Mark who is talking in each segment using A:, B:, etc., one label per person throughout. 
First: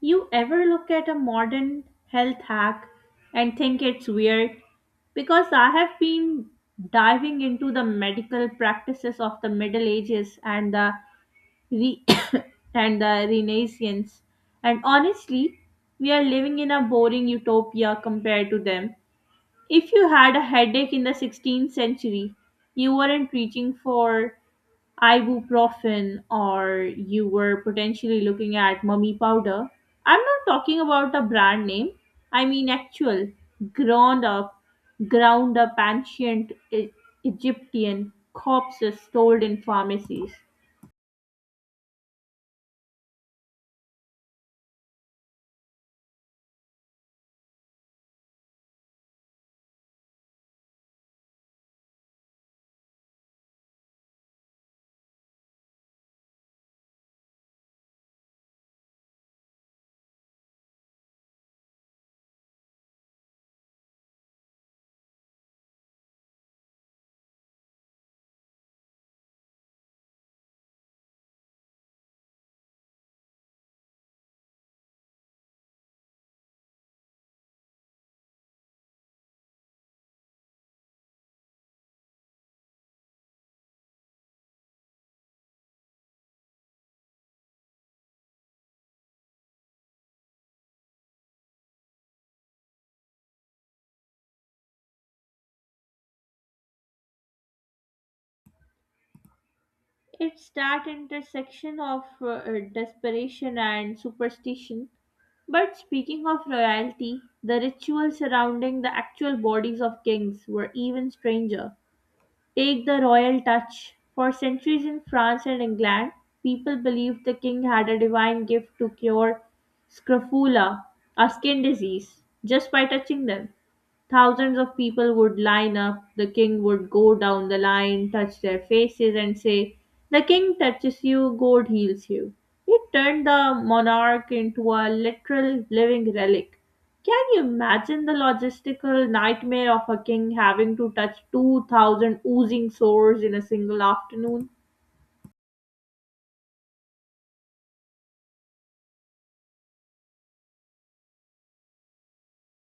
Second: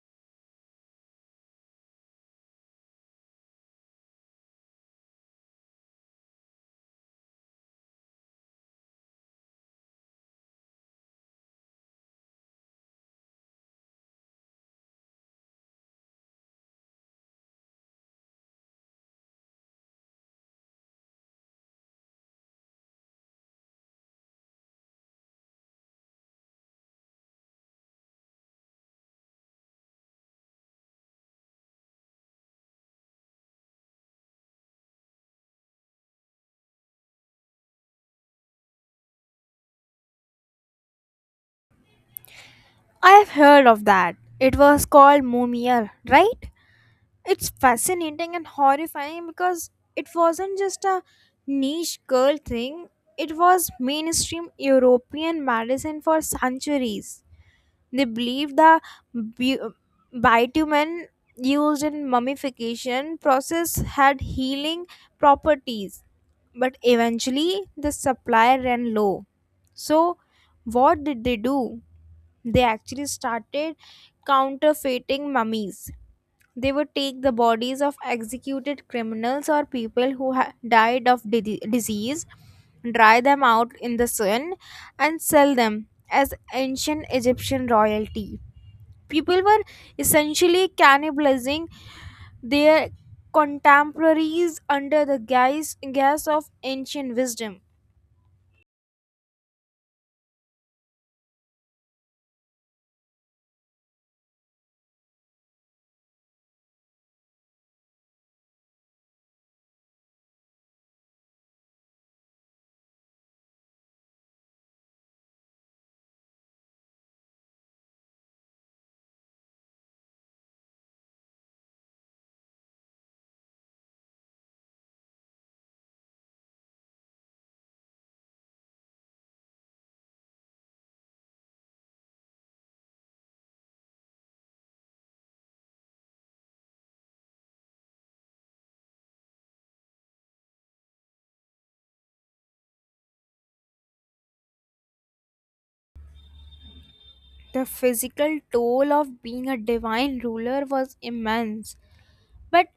A: You ever look at a modern health hack and think it's weird? Because I have been diving into the medical practices of the Middle Ages re- and the Renaissance, and honestly, we are living in a boring utopia compared to them. If you had a headache in the 16th century, you weren't reaching for ibuprofen or you were potentially looking at mummy powder. I'm not talking about a brand name. I mean actual ground up ground up ancient Egyptian corpses sold in pharmacies.
B: I've heard of that. It was called Mumia, right? It's fascinating and horrifying because it wasn't just a niche girl thing, it was mainstream European medicine for centuries. They believed the bu- bitumen used in mummification process had healing properties, but eventually the supply ran low. So, what did they do? They actually started counterfeiting mummies. They would take the bodies of executed criminals or people who died of disease, dry them out in the sun, and sell them as ancient Egyptian royalty. People were essentially cannibalizing their contemporaries under the guise of ancient wisdom.
A: It's that intersection of desperation and superstition. But speaking of royalty, the rituals surrounding the actual bodies of kings were even stranger. Take the royal touch. For centuries in France and England, people believed the king had a divine gift to cure scrofula, a skin disease, just by touching them. Thousands of people would line up, the king would go down the line, touch their faces, and say, "The king touches you, God heals you." It turned the monarch into a literal living relic. Can you imagine the logistical nightmare of a king having to touch 2,000 oozing sores in a single afternoon?
B: The physical toll of being a divine ruler was immense. But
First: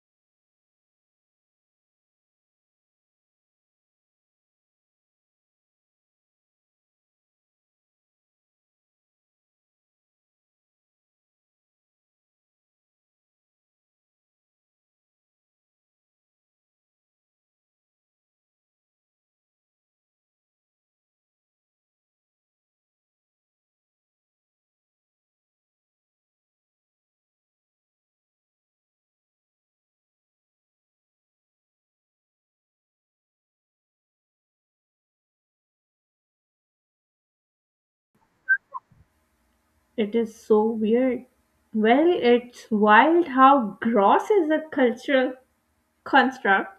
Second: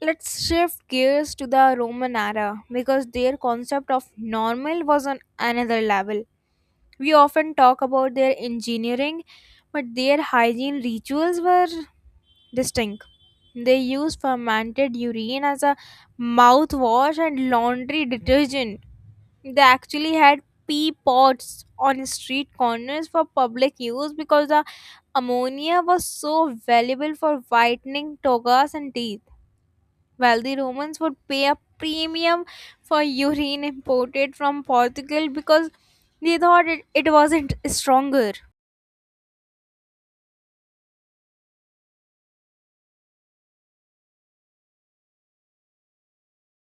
B: let's shift gears to the Roman era because their concept of normal was on another level. We often talk about their engineering, but their hygiene rituals were distinct. They used fermented urine as a mouthwash and laundry detergent. They actually had pee pots on street corners for public use because the ammonia was so valuable for whitening togas and teeth. While the Romans would pay a premium for urine imported from Portugal because they thought it wasn't stronger.
A: It is so weird. Well, it's wild how gross is a cultural construct.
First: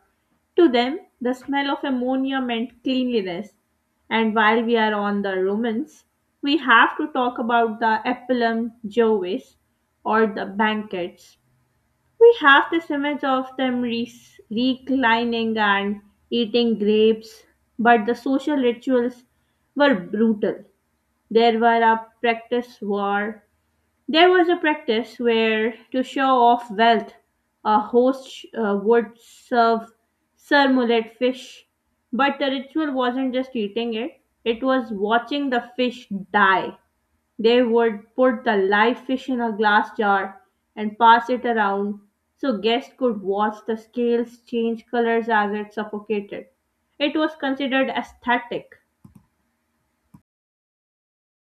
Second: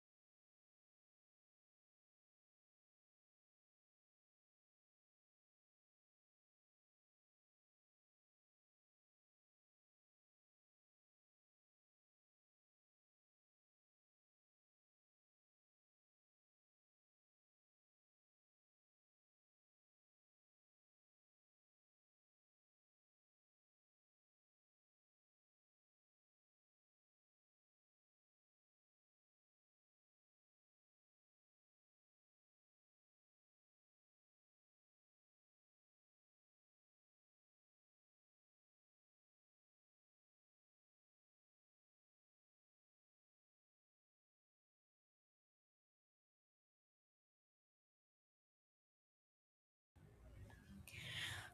A: To them, the smell of ammonia meant cleanliness. And while we are on the Romans, we have to talk about the Epilum Jovis or the banquets. We have this image of them reclining and eating grapes, but the social rituals were brutal. There were a practice war, there was a practice where, to show off wealth, a host would serve surmullet fish. But the ritual wasn't just eating it, it was watching the fish die. They would put the live fish in a glass jar and pass it around so guests could watch the scales change colors as it suffocated. It was considered aesthetic.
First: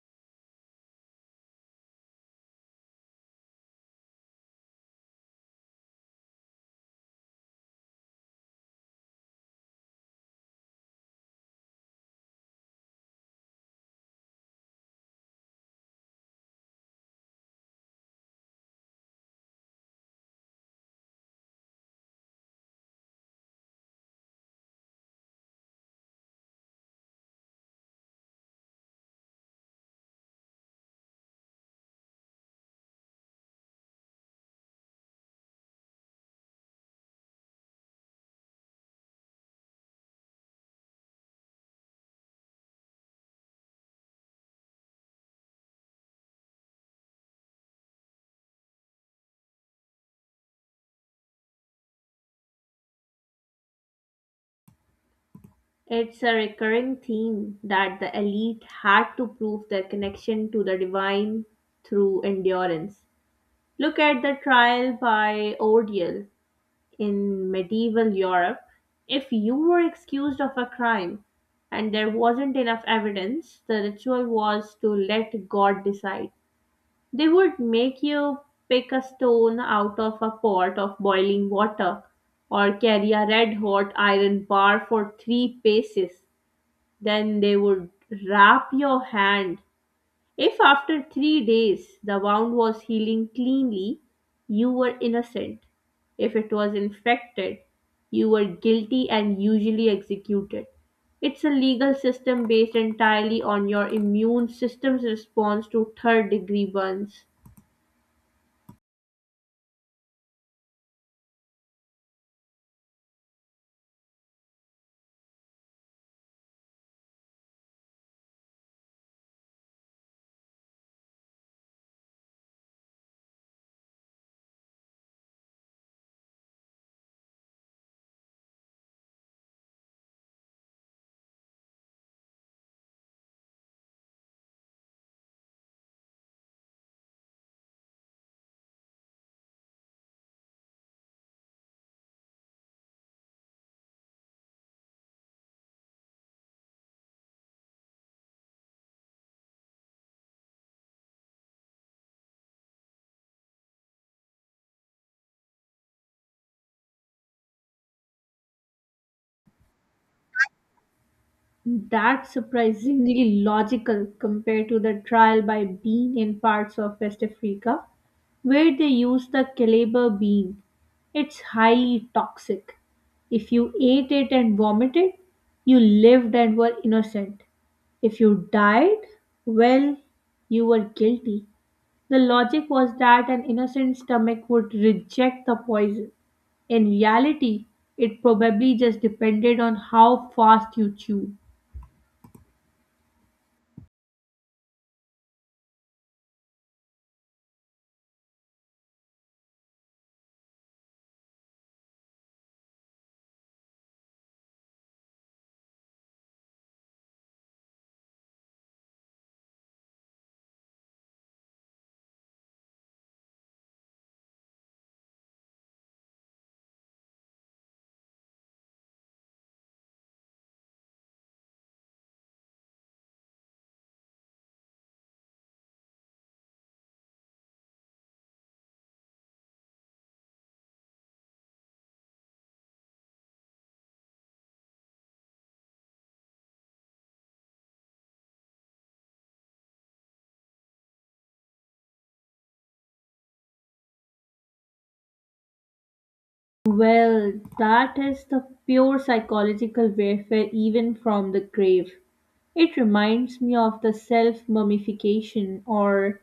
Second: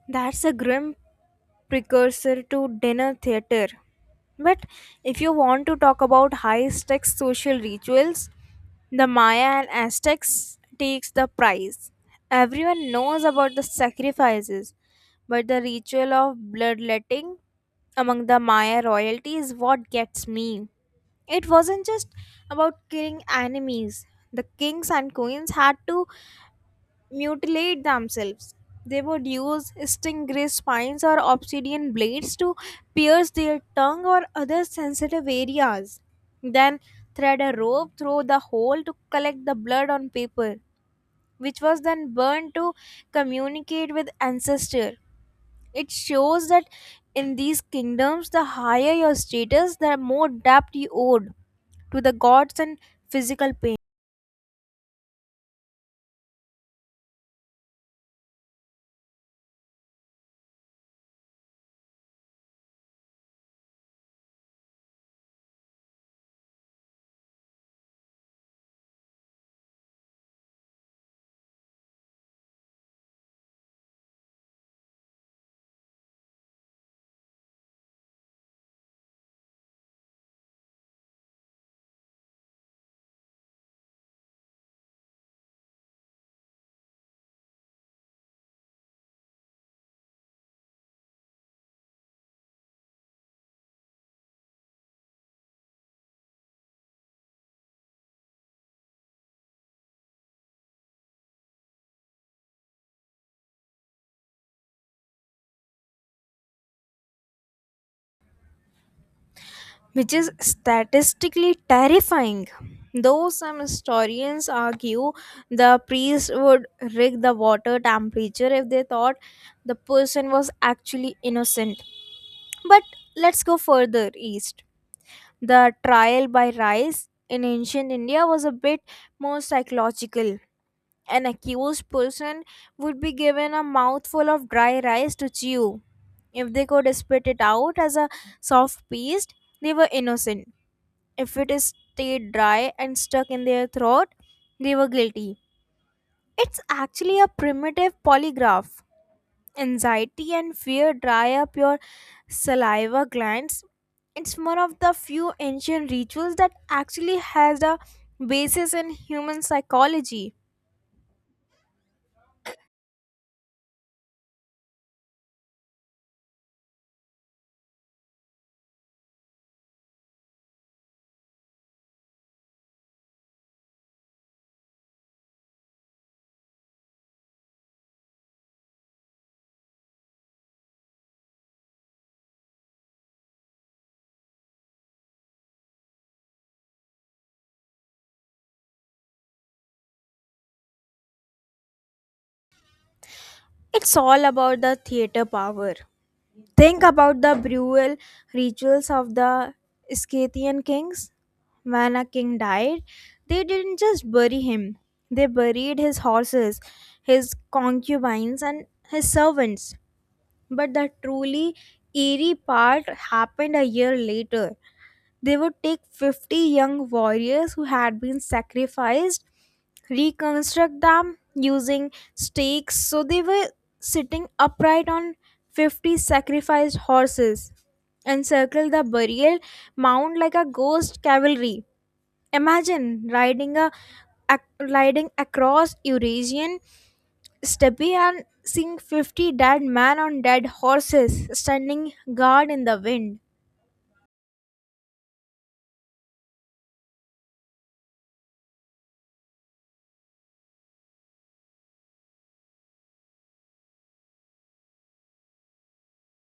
B: That's a grim precursor to dinner theater. But if you want to talk about high stakes social rituals, the Maya and Aztecs takes the prize. Everyone knows about the sacrifices, but the ritual of bloodletting among the Maya royalty is what gets me. It wasn't just about killing enemies. The kings and queens had to mutilate themselves. They would use stingray spines or obsidian blades to pierce their tongue or other sensitive areas. Then thread a rope through the hole to collect the blood on paper, which was then burned to communicate with ancestor. It shows that in these kingdoms, the higher your status, the more debt you owed to the gods and physical pain,
A: It's a recurring theme that the elite had to prove their connection to the divine through endurance. Look at the trial by ordeal in medieval Europe. If you were accused of a crime and there wasn't enough evidence, the ritual was to let God decide. They would make you pick a stone out of a pot of boiling water or carry a red hot iron bar for three paces. Then they would wrap your hand. If after 3 days the wound was healing cleanly, you were innocent. If it was infected, you were guilty and usually executed. It's a legal system based entirely on your immune system's response to third degree burns.
B: which is statistically terrifying. Though some historians argue the priest would rig the water temperature if they thought the person was actually innocent. But let's go further east. The trial by rice in ancient India was a bit more psychological. An accused person would be given a mouthful of dry rice to chew. If they could spit it out as a soft paste, they were innocent. If it is stayed dry and stuck in their throat, they were guilty. It's actually a primitive polygraph. Anxiety and fear dry up your saliva glands. It's one of the few ancient rituals that actually has a basis in human psychology.
A: That's surprisingly logical compared to the trial by Bean in parts of West Africa, where they use the caliber bean. It's highly toxic. If you ate it and vomited, you lived and were innocent. If you died, well, you were guilty. The logic was that an innocent stomach would reject the poison. In reality, it probably just depended on how fast you chewed.
B: It's all about the theater power. Think about the burial rituals of the Scythian kings. When a king died, they didn't just bury him, they buried his horses, his concubines, and his servants. But the truly eerie part happened a year later. They would take 50 young warriors who had been sacrificed, reconstruct them using stakes. So they were sitting upright on 50 sacrificed horses, encircle the burial mound like a ghost cavalry. Imagine riding a riding across Eurasian Steppy and seeing 50 dead man on dead horses standing guard in the wind.
A: Well, that is the pure psychological warfare, even from the grave. It reminds me of the self mummification or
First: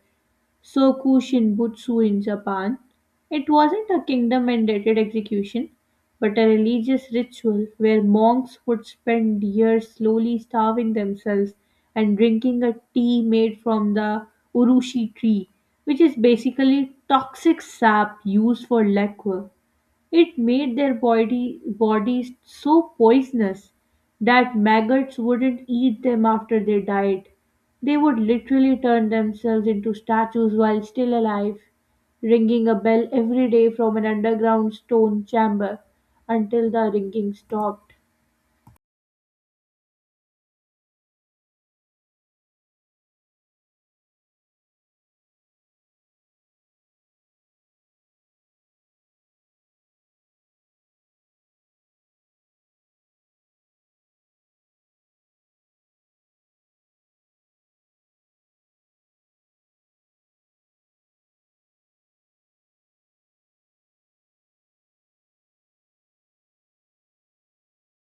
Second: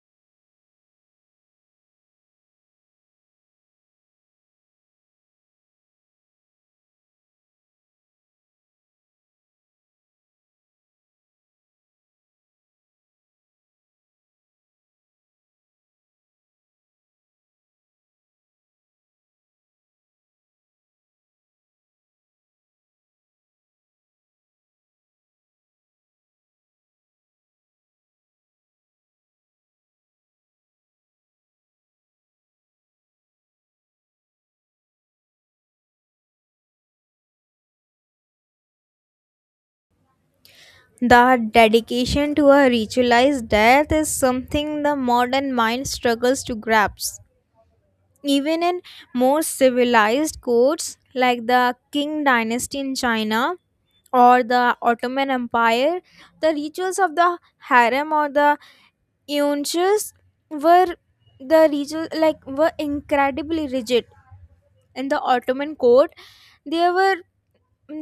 A: soku shinbutsu in Japan. It wasn't a kingdom mandated execution, but a religious ritual where monks would spend years slowly starving themselves and drinking a tea made from the urushi tree, which is basically toxic sap used for lacquer. It made their bodies so poisonous that maggots wouldn't eat them after they died. They would literally turn themselves into statues while still alive, ringing a bell every day from an underground stone chamber until the ringing stopped.
B: The dedication to a ritualized death is something the modern mind struggles to grasp. Even in more civilized courts like the Qing dynasty in China or the Ottoman Empire, the rituals of the harem or the eunuchs were the ritual like were incredibly rigid in the Ottoman court, there were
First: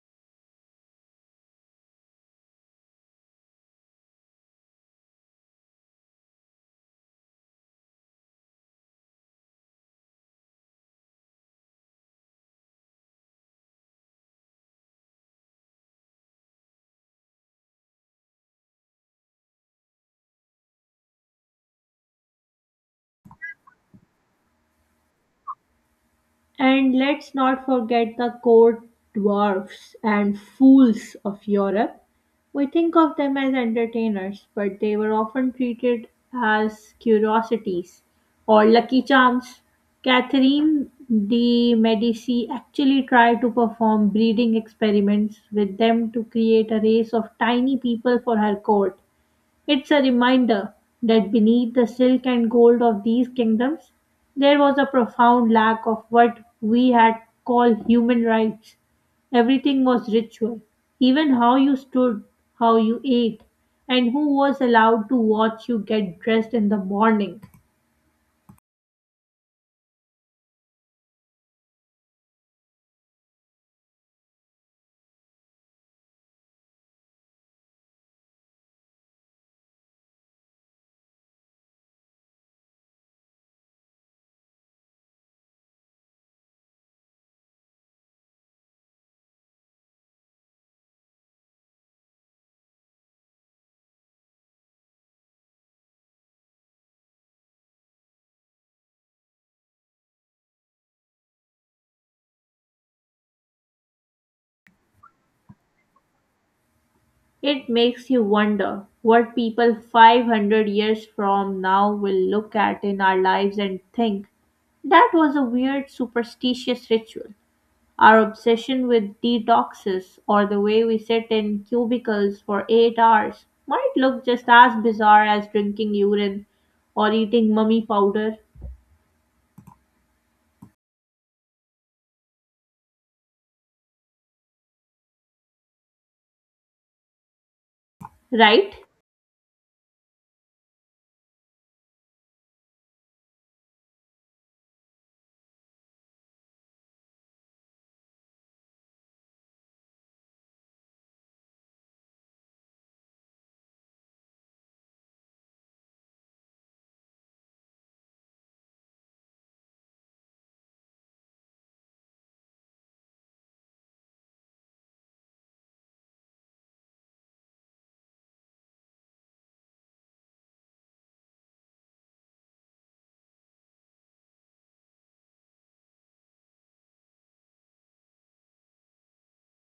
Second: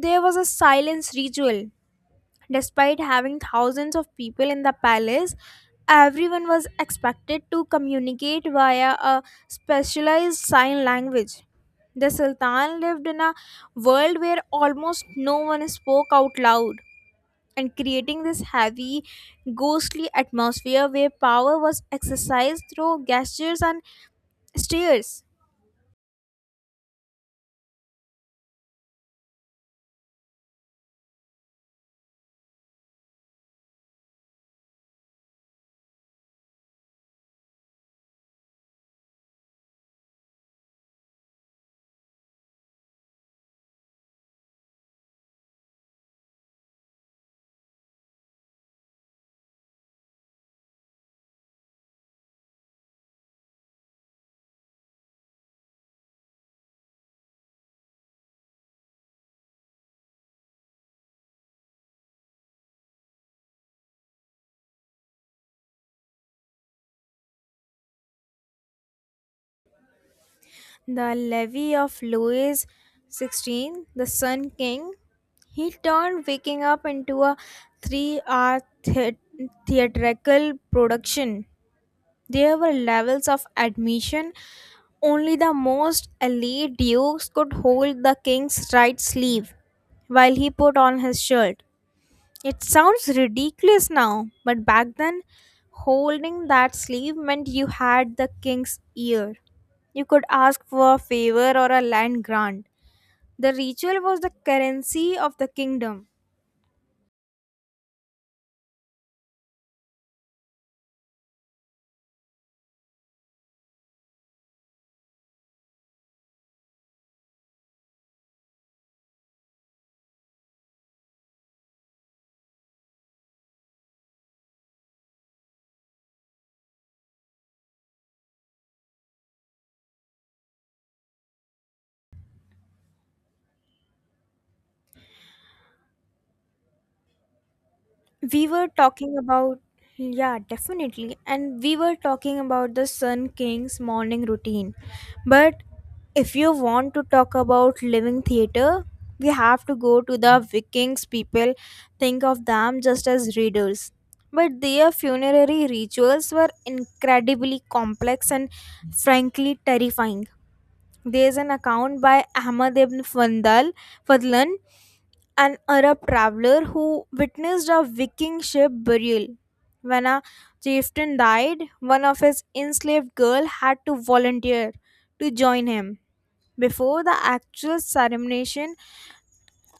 B: there was a silence ritual. Despite having thousands of people in the palace, everyone was expected to communicate via a specialized sign language. The Sultan lived in a world where almost no one spoke out loud, and creating this heavy, ghostly atmosphere where power was exercised through gestures and stares.
A: And let's not forget the court dwarfs and fools of Europe. We think of them as entertainers, but they were often treated as curiosities or lucky charms. Catherine de Medici actually tried to perform breeding experiments with them to create a race of tiny people for her court. It's a reminder that beneath the silk and gold of these kingdoms, there was a profound lack of what we had called human rights. Everything was ritual, even how you stood, how you ate, and who was allowed to watch you get dressed in the morning.
B: The levy of Louis XVI, the Sun King, he turned Waking Up into a 3 hour theatrical production. There were levels of admission. Only the most elite dukes could hold the king's right sleeve while he put on his shirt. It sounds ridiculous now, but back then, holding that sleeve meant you had the king's ear. You could ask for a favor or a land grant. The ritual was the currency of the kingdom.
A: It makes you wonder what people 500 years from now will look at in our lives and think that was a weird superstitious ritual. Our obsession with detoxes or the way we sit in cubicles for 8 hours might look just as bizarre as drinking urine or eating mummy powder,
B: We were
A: right?
B: talking about, yeah, definitely, and we were talking about the Sun King's morning routine. But if you want to talk about living theater, we have to go to the Vikings. People think of them just as readers, but their funerary rituals were incredibly complex and frankly terrifying. There's an account by Ahmad ibn Fadlan, an Arab traveler who witnessed a Viking ship burial. When a chieftain died, one of his enslaved girls had to volunteer to join him. Before the actual ceremony,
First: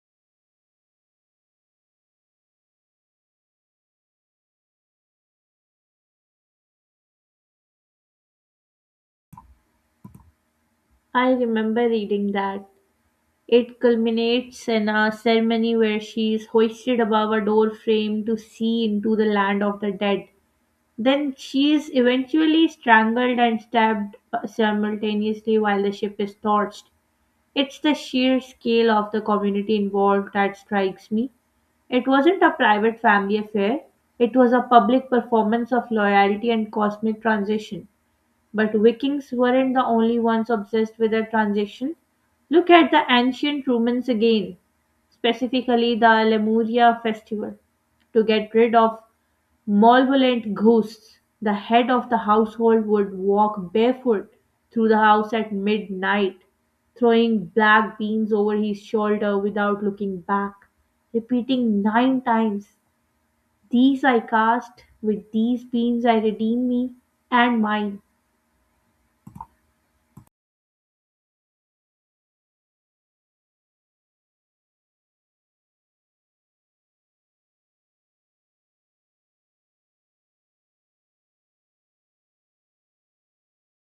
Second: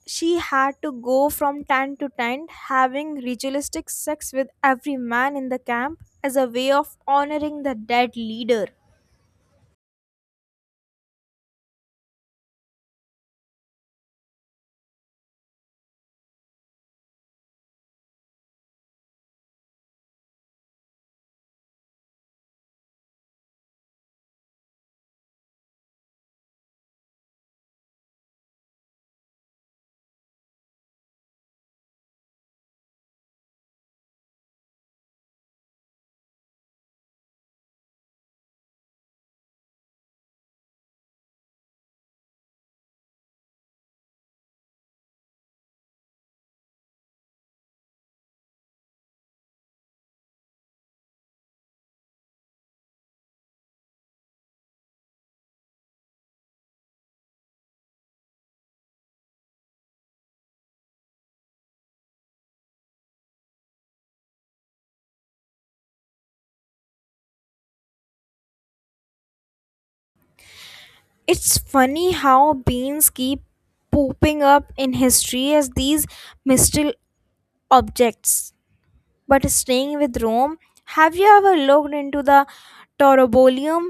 B: she had to go from tent to tent, having ritualistic sex with every man in the camp as a way of honoring the dead leader.
A: I remember reading that. It culminates in a ceremony where she is hoisted above a door frame to see into the land of the dead. Then she is eventually strangled and stabbed simultaneously while the ship is torched. It's the sheer scale of the community involved that strikes me. It wasn't a private family affair, it was a public performance of loyalty and cosmic transition. But Vikings weren't the only ones obsessed with their transition. Look at the ancient Romans again, specifically the Lemuria festival. To get rid of malevolent ghosts, the head of the household would walk barefoot through the house at midnight, throwing black beans over his shoulder without looking back, repeating nine times, "These I cast, with these beans I redeem me and mine."
B: It's funny how beans keep popping up in history as these mystical objects. But staying with Rome, have you ever looked into the Torobolium?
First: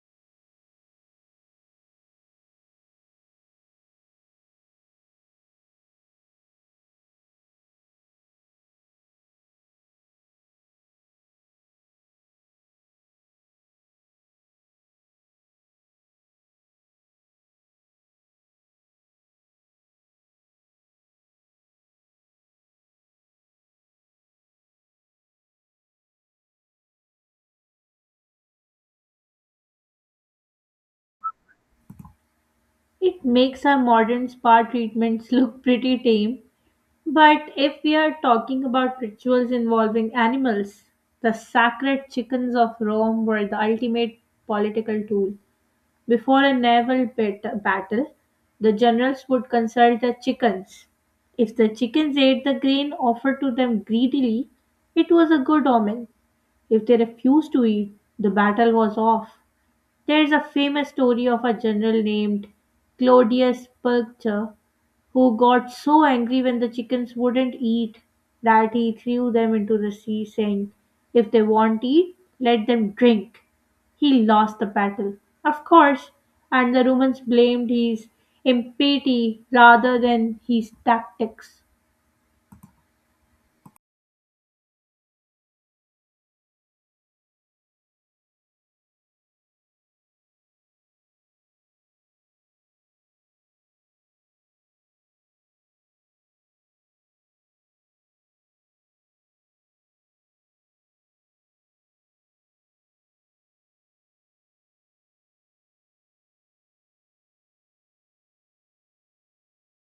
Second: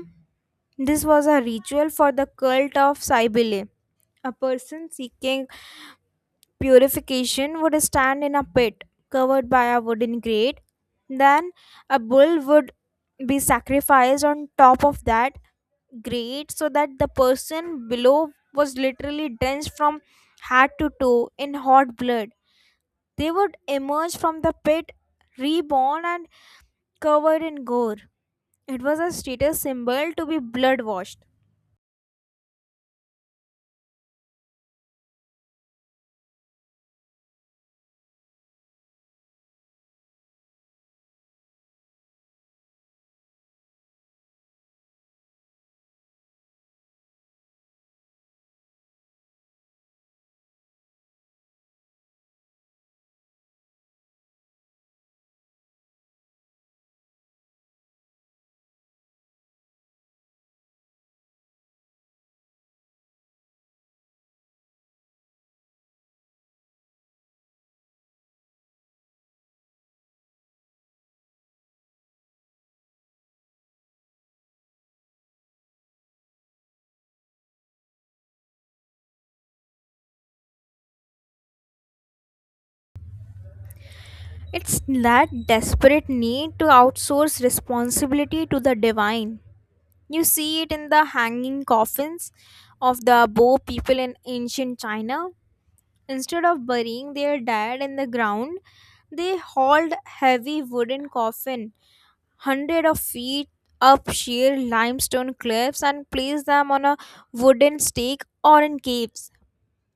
B: This was a ritual for the cult of Cybele. A person seeking purification would stand in a pit covered by a wooden grate. Then a bull would be sacrificed on top of that grate so that the person below was literally drenched from head to toe in hot blood. They would emerge from the pit reborn and covered in gore. It was a status symbol to be blood washed.
A: It makes our modern spa treatments look pretty tame. But if we are talking about rituals involving animals, the sacred chickens of Rome were the ultimate political tool. Before a naval battle, the generals would consult the chickens. If the chickens ate the grain offered to them greedily, it was a good omen. If they refused to eat, the battle was off. There is a famous story of a general named Claudius Pulcher who got so angry when the chickens wouldn't eat that he threw them into the sea, saying, "If they won't eat, let them drink." He lost the battle, of course, and the Romans blamed his impiety rather than his tactics.
B: It's that desperate need to outsource responsibility to the divine. You see it in the hanging coffins of the Bo people in ancient China. Instead of burying their dead in the ground, they hauled heavy wooden coffin hundred of feet up sheer limestone cliffs and placed them on a wooden stake or in caves.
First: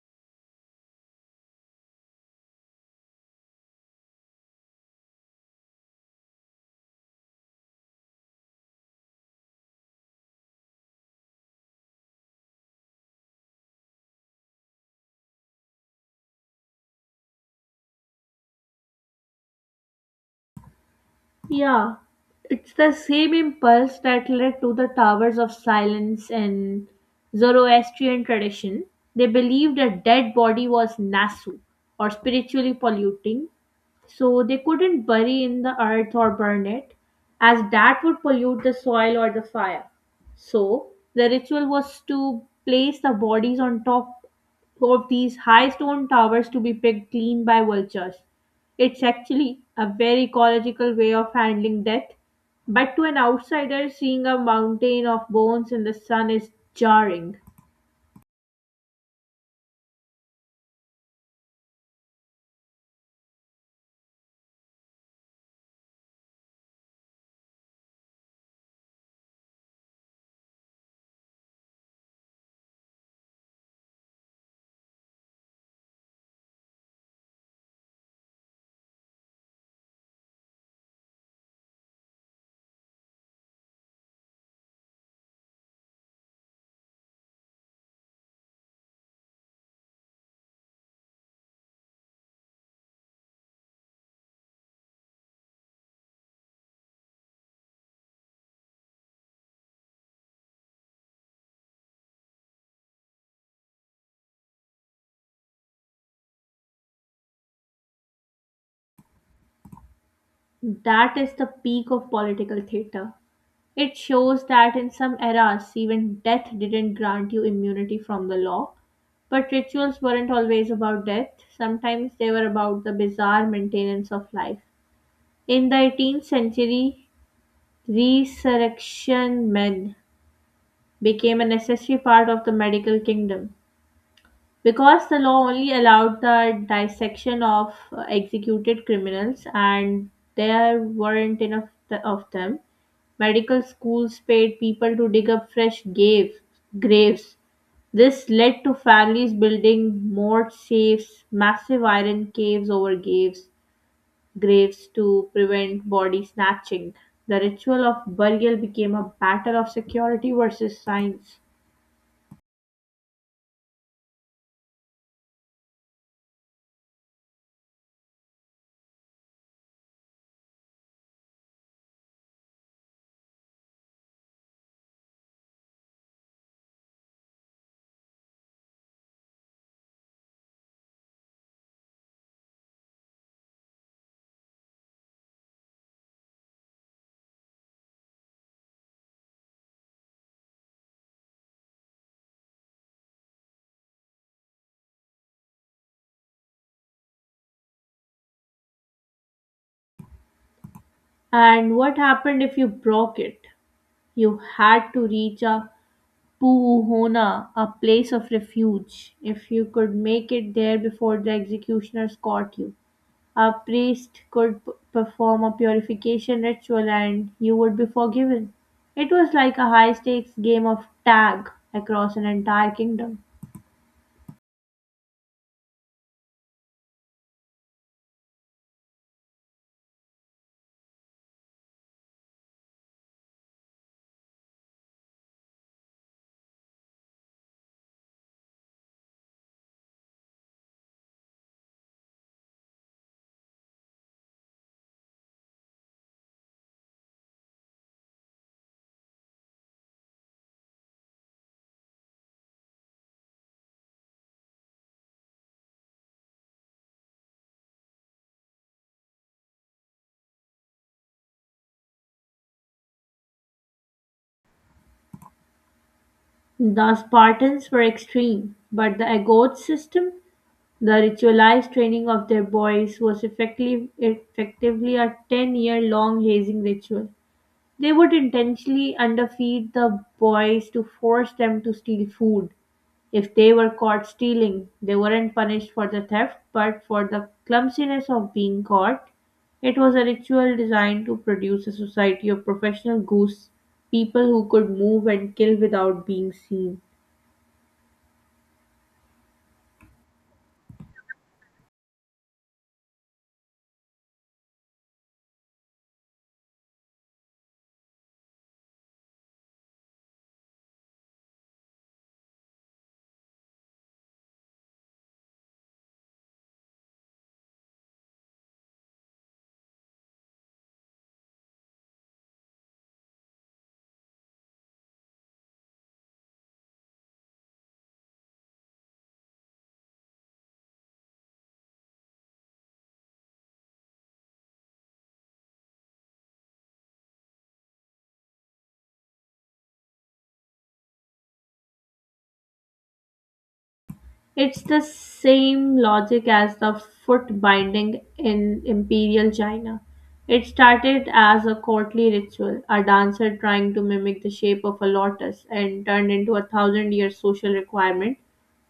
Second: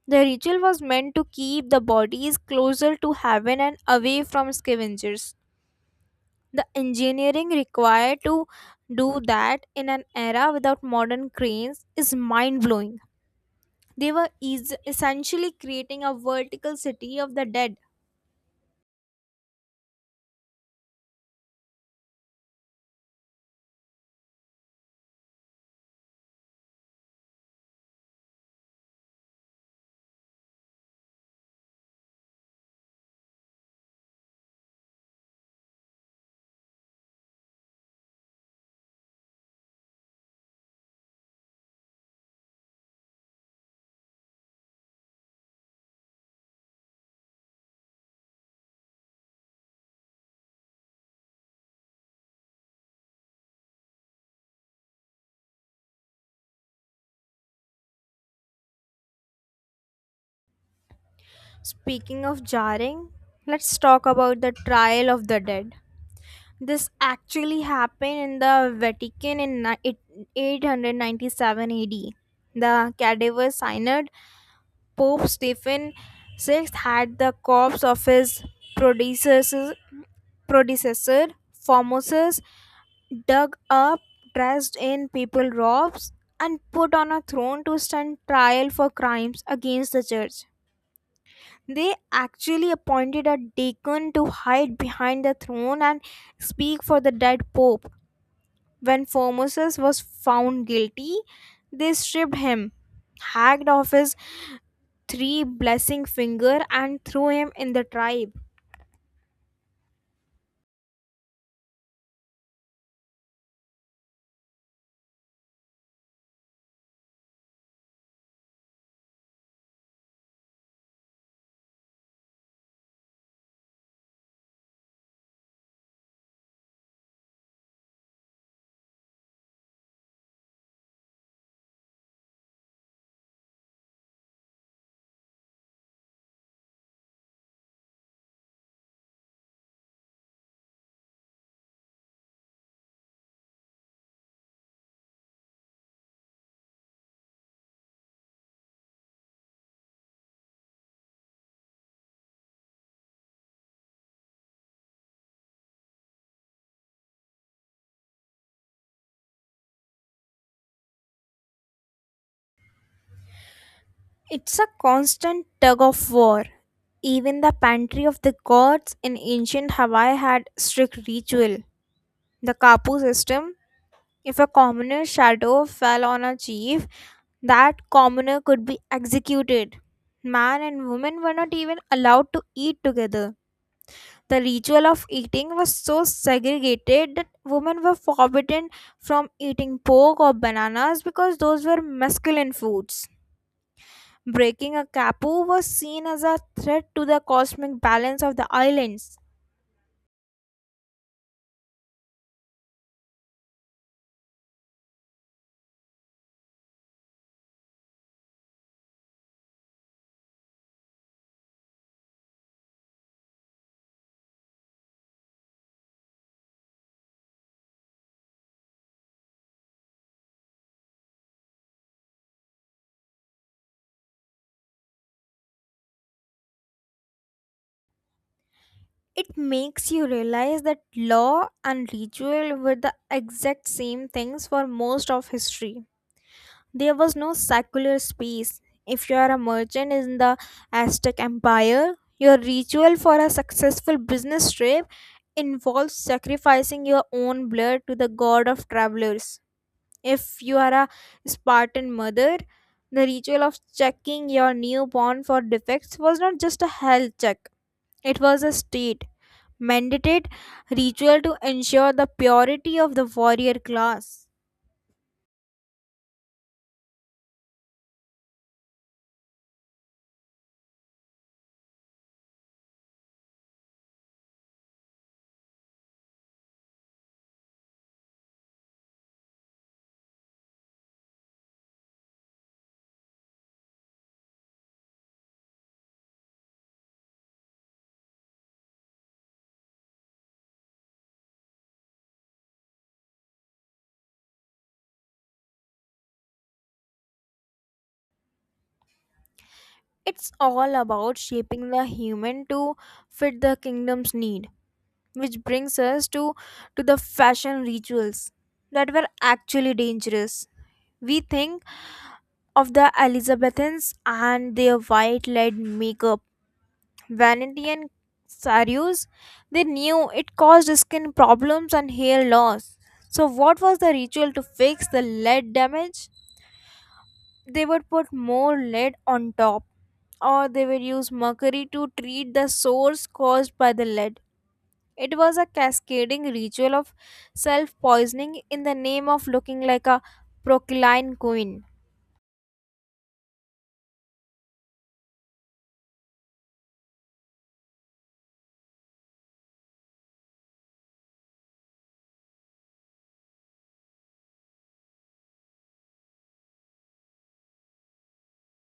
B: The ritual was meant to keep the bodies closer to heaven and away from scavengers. The engineering required to do that in an era without modern cranes is mind blowing. They were essentially creating a vertical city of the dead.
A: Yeah, it's the same impulse that led to the Towers of Silence in Zoroastrian tradition. They believed a dead body was nasu or spiritually polluting, so they couldn't bury in the earth or burn it, as that would pollute the soil or the fire. So the ritual was to place the bodies on top of these high stone towers to be picked clean by vultures. It's actually a very ecological way of handling death, but to an outsider, seeing a mountain of bones in the sun is jarring.
B: Speaking of jarring, let's talk about the trial of the dead. This actually happened in the Vatican in 897 AD. The cadaver synod Pope Stephen VI had the corpse of his predecessor, predecessor Formosus dug up, dressed in papal robes, and put on a throne to stand trial for crimes against the church. They actually appointed a deacon to hide behind the throne and speak for the dead pope. When Formosus was found guilty, they stripped him, hacked off his three blessing finger and threw him in the tribe.
A: That is the peak of political theater. It shows that in some eras, even death didn't grant you immunity from the law. But rituals weren't always about death, sometimes they were about the bizarre maintenance of life. In the 18th century, resurrection men became a necessary part of the medical kingdom, because the law only allowed the dissection of executed criminals and there weren't enough of them. Medical schools paid people to dig up graves. This led to families building more safes, massive iron caves over graves to prevent body snatching. The ritual of burial became a battle of security versus science.
B: It's a constant tug of war. Even the pantry of the gods in ancient Hawaii had strict ritual. The kapu system, if a commoner's shadow fell on a chief, that commoner could be executed. Man and woman were not even allowed to eat together. The ritual of eating was so segregated that women were forbidden from eating pork or bananas because those were masculine foods. Breaking a kapu was seen as a threat to the cosmic balance of the islands.
A: And what happened if you broke it? You had to reach a puhuna, a place of refuge. If you could make it there before the executioners caught you, a priest could perform a purification ritual and you would be forgiven. It was like a high stakes game of tag across an entire kingdom.
B: It makes you realize that law and ritual were the exact same things for most of history. There was no secular space. If you are a merchant in the Aztec Empire, your ritual for a successful business trip involves sacrificing your own blood to the god of travelers. If you are a Spartan mother, the ritual of checking your newborn for defects was not just a health check, it was a state mandated ritual to ensure the purity of the warrior class.
A: The Spartans were extreme, but the Agoge system, the ritualized training of their boys was effectively a 10-year long hazing ritual. They would intentionally underfeed the boys to force them to steal food. If they were caught stealing, they weren't punished for the theft, but for the clumsiness of being caught. It was a ritual designed to produce a society of professional goose, people who could move and kill without being seen.
B: It's all about shaping the human to fit the kingdom's need, which brings us to the fashion rituals that were actually dangerous. We think of the Elizabethans and their white lead makeup, vanity and saris. They knew it caused skin problems and hair loss. So, what was the ritual to fix the lead damage? They would put more lead on top or they would use mercury to treat the sores caused by the lead. It was a cascading ritual of self poisoning in the name of looking like a procline queen.
A: It's the same logic as the foot binding in imperial China. It started as a courtly ritual, a dancer trying to mimic the shape of a lotus, and turned into a thousand year social requirement.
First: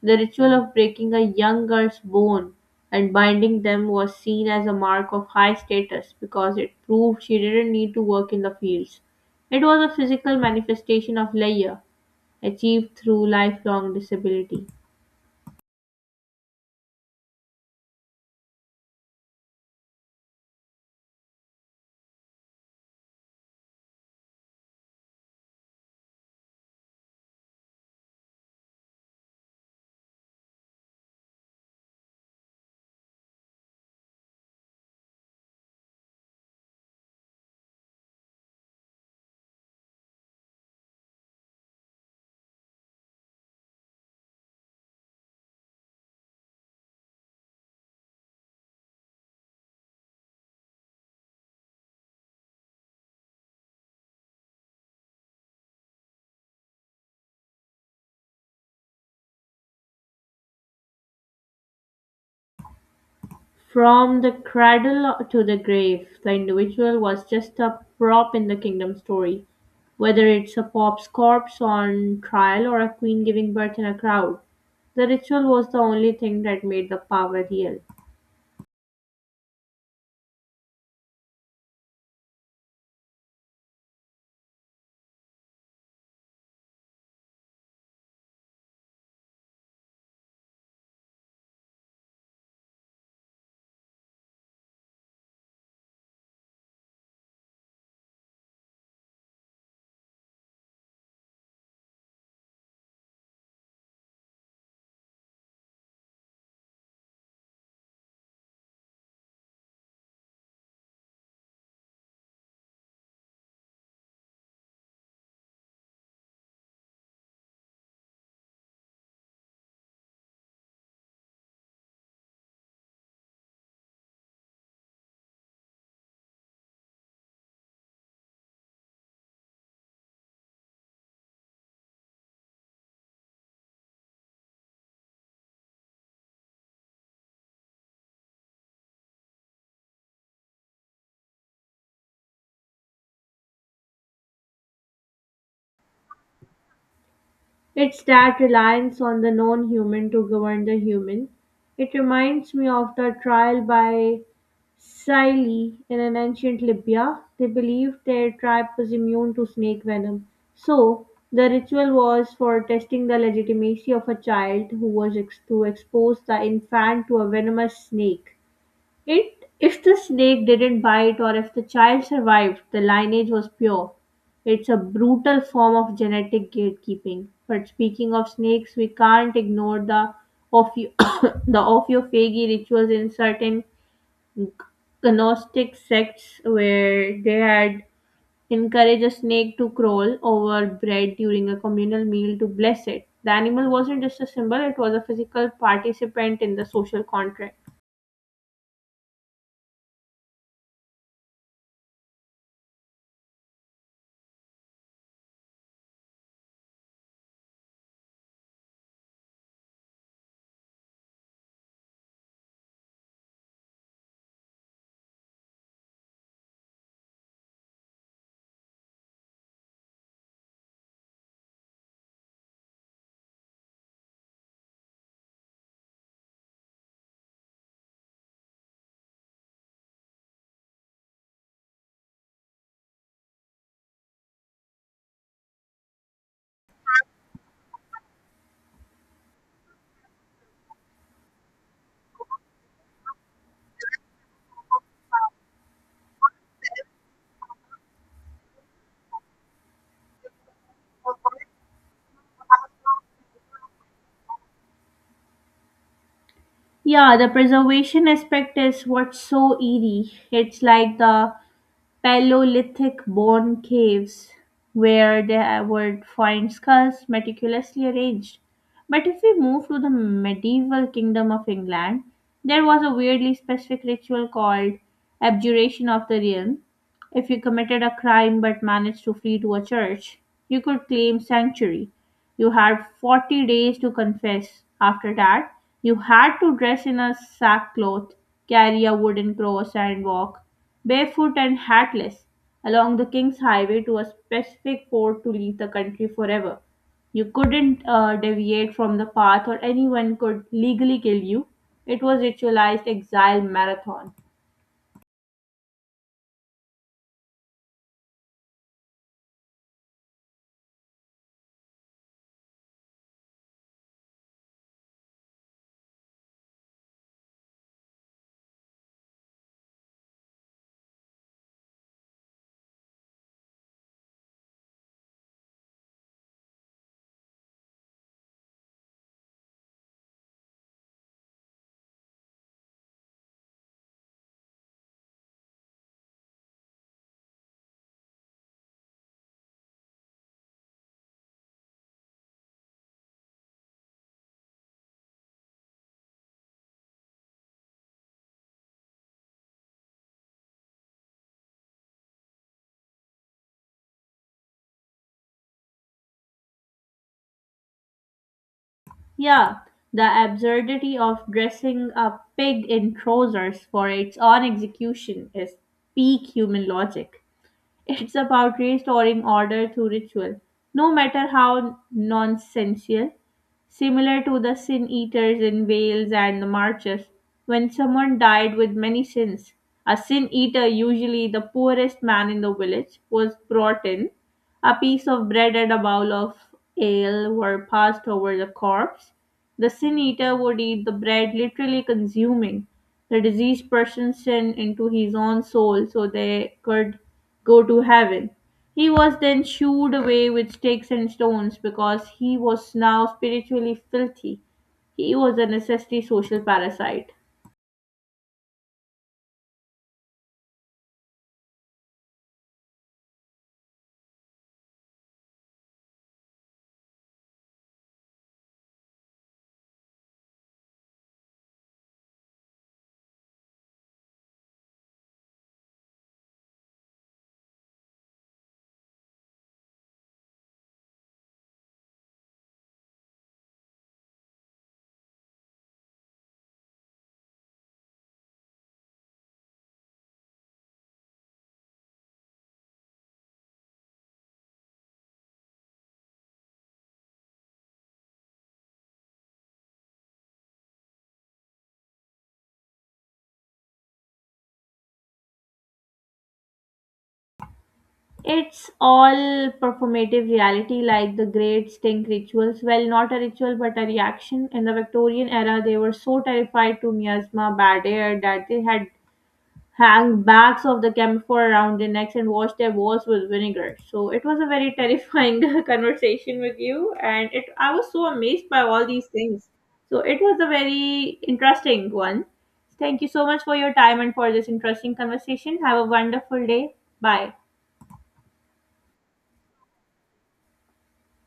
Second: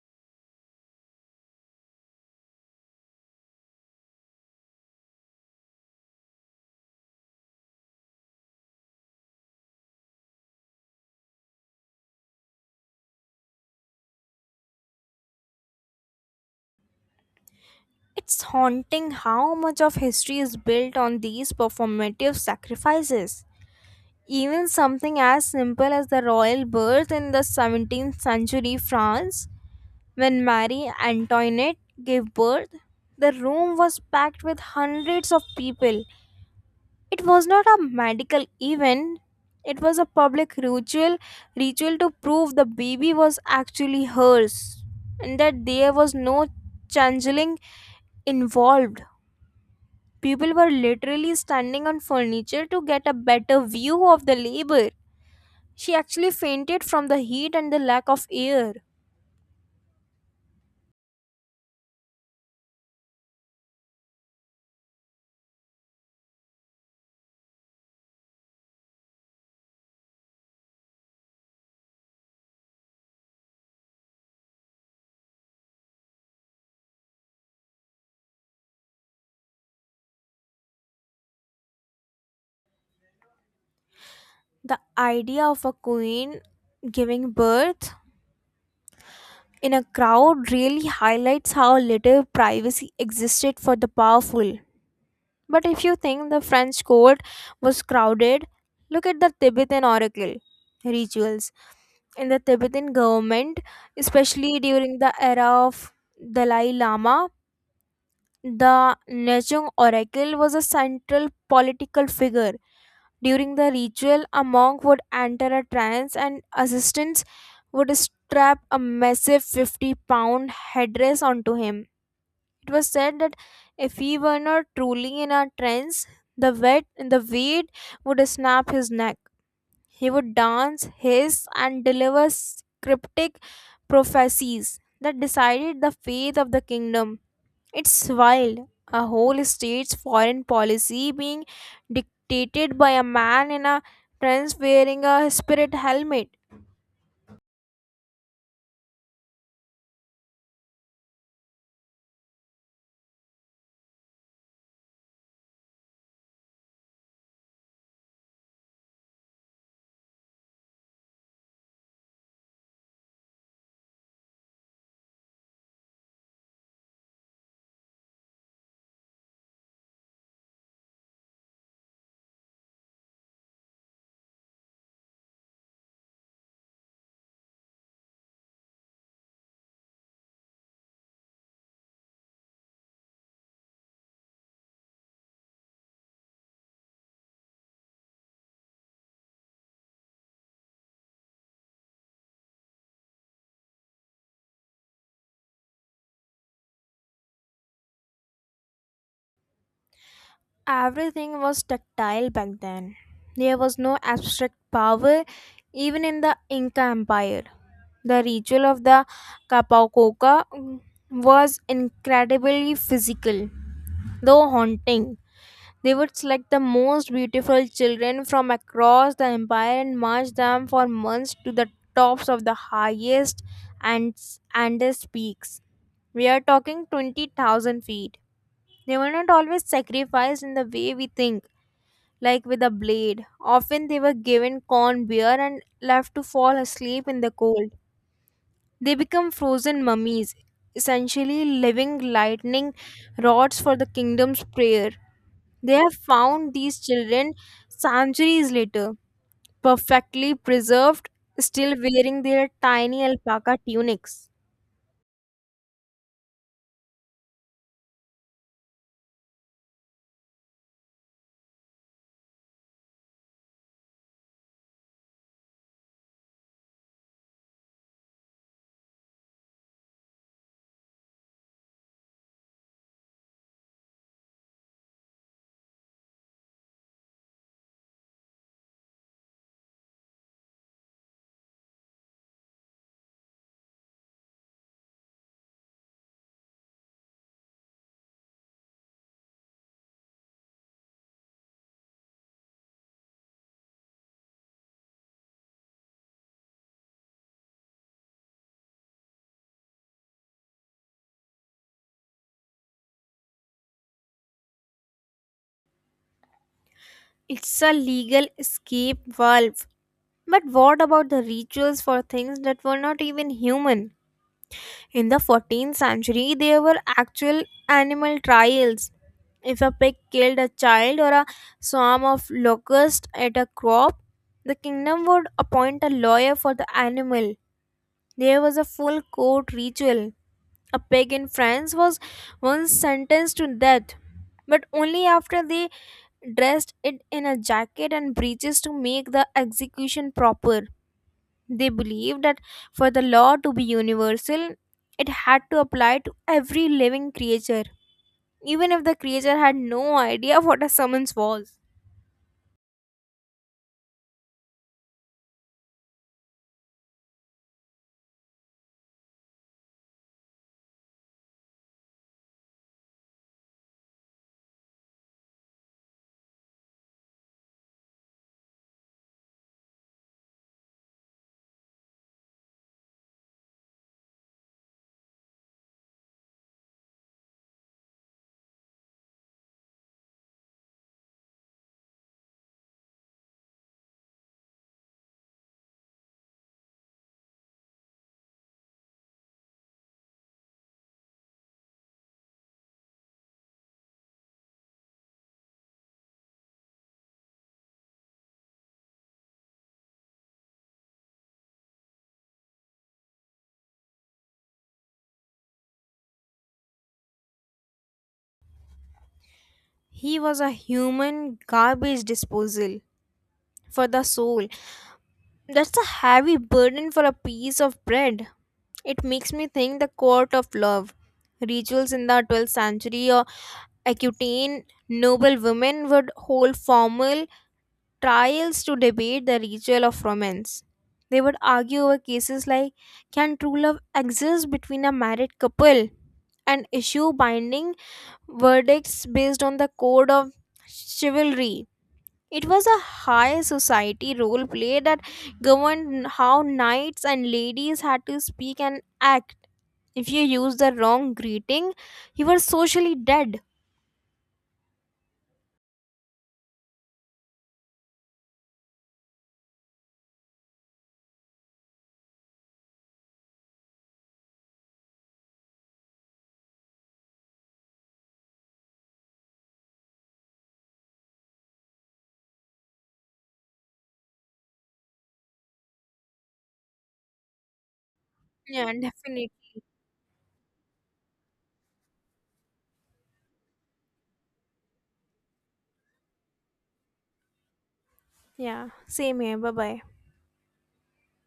A: The ritual of breaking a young girl's bone and binding them was seen as a mark of high status because it proved she didn't need to work in the fields. It was a physical manifestation of leisure achieved through lifelong disability.
B: It's haunting how much of history is built on these performative sacrifices. Even something as simple as the royal birth in the 17th century France. When Marie Antoinette gave birth, the room was packed with hundreds of people. It was not a medical event, it was a public ritual to prove the baby was actually hers and that there was no changeling involved. People were literally standing on furniture to get a better view of the labor. She actually fainted from the heat and the lack of air.
A: From the cradle to the grave, the individual was just a prop in the kingdom story, whether it's a pop's corpse on trial or a queen giving birth in a crowd. The ritual was the only thing that made the power real.
B: The idea of a queen giving birth in a crowd really highlights how little privacy existed for the powerful. But if you think the French court was crowded, look at the Tibetan oracle rituals. In the Tibetan government, especially during the era of Dalai Lama, the Nejong oracle was a central political figure. During the ritual, a monk would enter a trance and assistants would strap a massive 50 pound headdress onto him. It was said that if he were not truly in a trance, the weed would snap his neck. He would dance, hiss, and deliver cryptic prophecies that decided the fate of the kingdom. It's wild. A whole state's foreign policy being dictated by a man in a trance wearing a spirit helmet.
A: It's that reliance on the non human to govern the human. It reminds me of the trial by Siley in an ancient Libya. They believed their tribe was immune to snake venom. So, the ritual was for testing the legitimacy of a child who was to expose the infant to a venomous snake. It, if the snake didn't bite or if the child survived, the lineage was pure. It's a brutal form of genetic gatekeeping. But speaking of snakes, we can't ignore the ophio- the ophiophagy rituals in certain Gnostic sects where they had encouraged a snake to crawl over bread during a communal meal to bless it. The animal wasn't just a symbol, it was a physical participant in the social contract.
B: Everything was tactile back then. There was no abstract power even in the Inca Empire. The ritual of the Capacoca was incredibly physical, though haunting. They would select the most beautiful children from across the empire and march them for months to the tops of the highest and Andes peaks. We are talking 20,000 feet. They were not always sacrificed in the way we think, like with a blade. Often they were given corn beer and left to fall asleep in the cold. They become frozen mummies, essentially living lightning rods for the kingdom's prayer. They have found these children centuries later, perfectly preserved, still wearing their tiny alpaca tunics.
A: Yeah, the preservation aspect is what's so eerie. It's like the Paleolithic bone caves where they would find skulls meticulously arranged. But if we move to the medieval kingdom of England, there was a weirdly specific ritual called abjuration of the realm. If you committed a crime but managed to flee to a church, you could claim sanctuary. You had 40 days to confess. After that, you had to dress in a sackcloth, carry a wooden cross, and walk, barefoot and hatless, along the king's highway to a specific port to leave the country forever. You couldn't deviate from the path, or anyone could legally kill you. It was ritualized exile marathon.
B: It's a legal escape valve. But what about the rituals for things that were not even human? In the 14th century, there were actual animal trials. If a pig killed a child or a swarm of locusts at a crop, the kingdom would appoint a lawyer for the animal. There was a full court ritual. A pig in France was once sentenced to death, but only after they dressed it in a jacket and breeches to make the execution proper. They believed that for the law to be universal, it had to apply to every living creature, even if the creature had no idea what a summons was.
A: Yeah, the absurdity of dressing a pig in trousers for its own execution is peak human logic. It's about restoring order to ritual, no matter how nonsensical. Similar to the sin eaters in Wales and the marches, when someone died with many sins, a sin eater, usually the poorest man in the village, was brought in. A piece of bread and a bowl of ale were passed over the corpse. The sin eater would eat the bread, literally consuming the diseased person's sin into his own soul so they could go to heaven. He was then shooed away with sticks and stones because he was now spiritually filthy. He was a necessary social parasite.
B: He was a human garbage disposal for the soul. That's a heavy burden for a piece of bread. It makes me think the court of love. Rituals in the 12th century or Aquitaine noble women would hold formal trials to debate the ritual of romance. They would argue over cases like can true love exist between a married couple and issue binding verdicts based on the code of chivalry. It was a high society role play that governed how knights and ladies had to speak and act. If you used the wrong greeting, you were socially dead.
A: It's all performative reality like the great stink rituals. Well, not a ritual but a reaction. In the Victorian era, they were so terrified to miasma, bad air, that they had hang bags of the camphor around their necks and wash their walls with vinegar. So it was a very terrifying conversation with you, and it I was so amazed by
B: Yeah,
A: all these
B: definitely.
A: things. So it was a very interesting one. Thank you so much for your time and for this interesting conversation. Have a wonderful day. Bye.
B: Yeah, same here. Bye bye.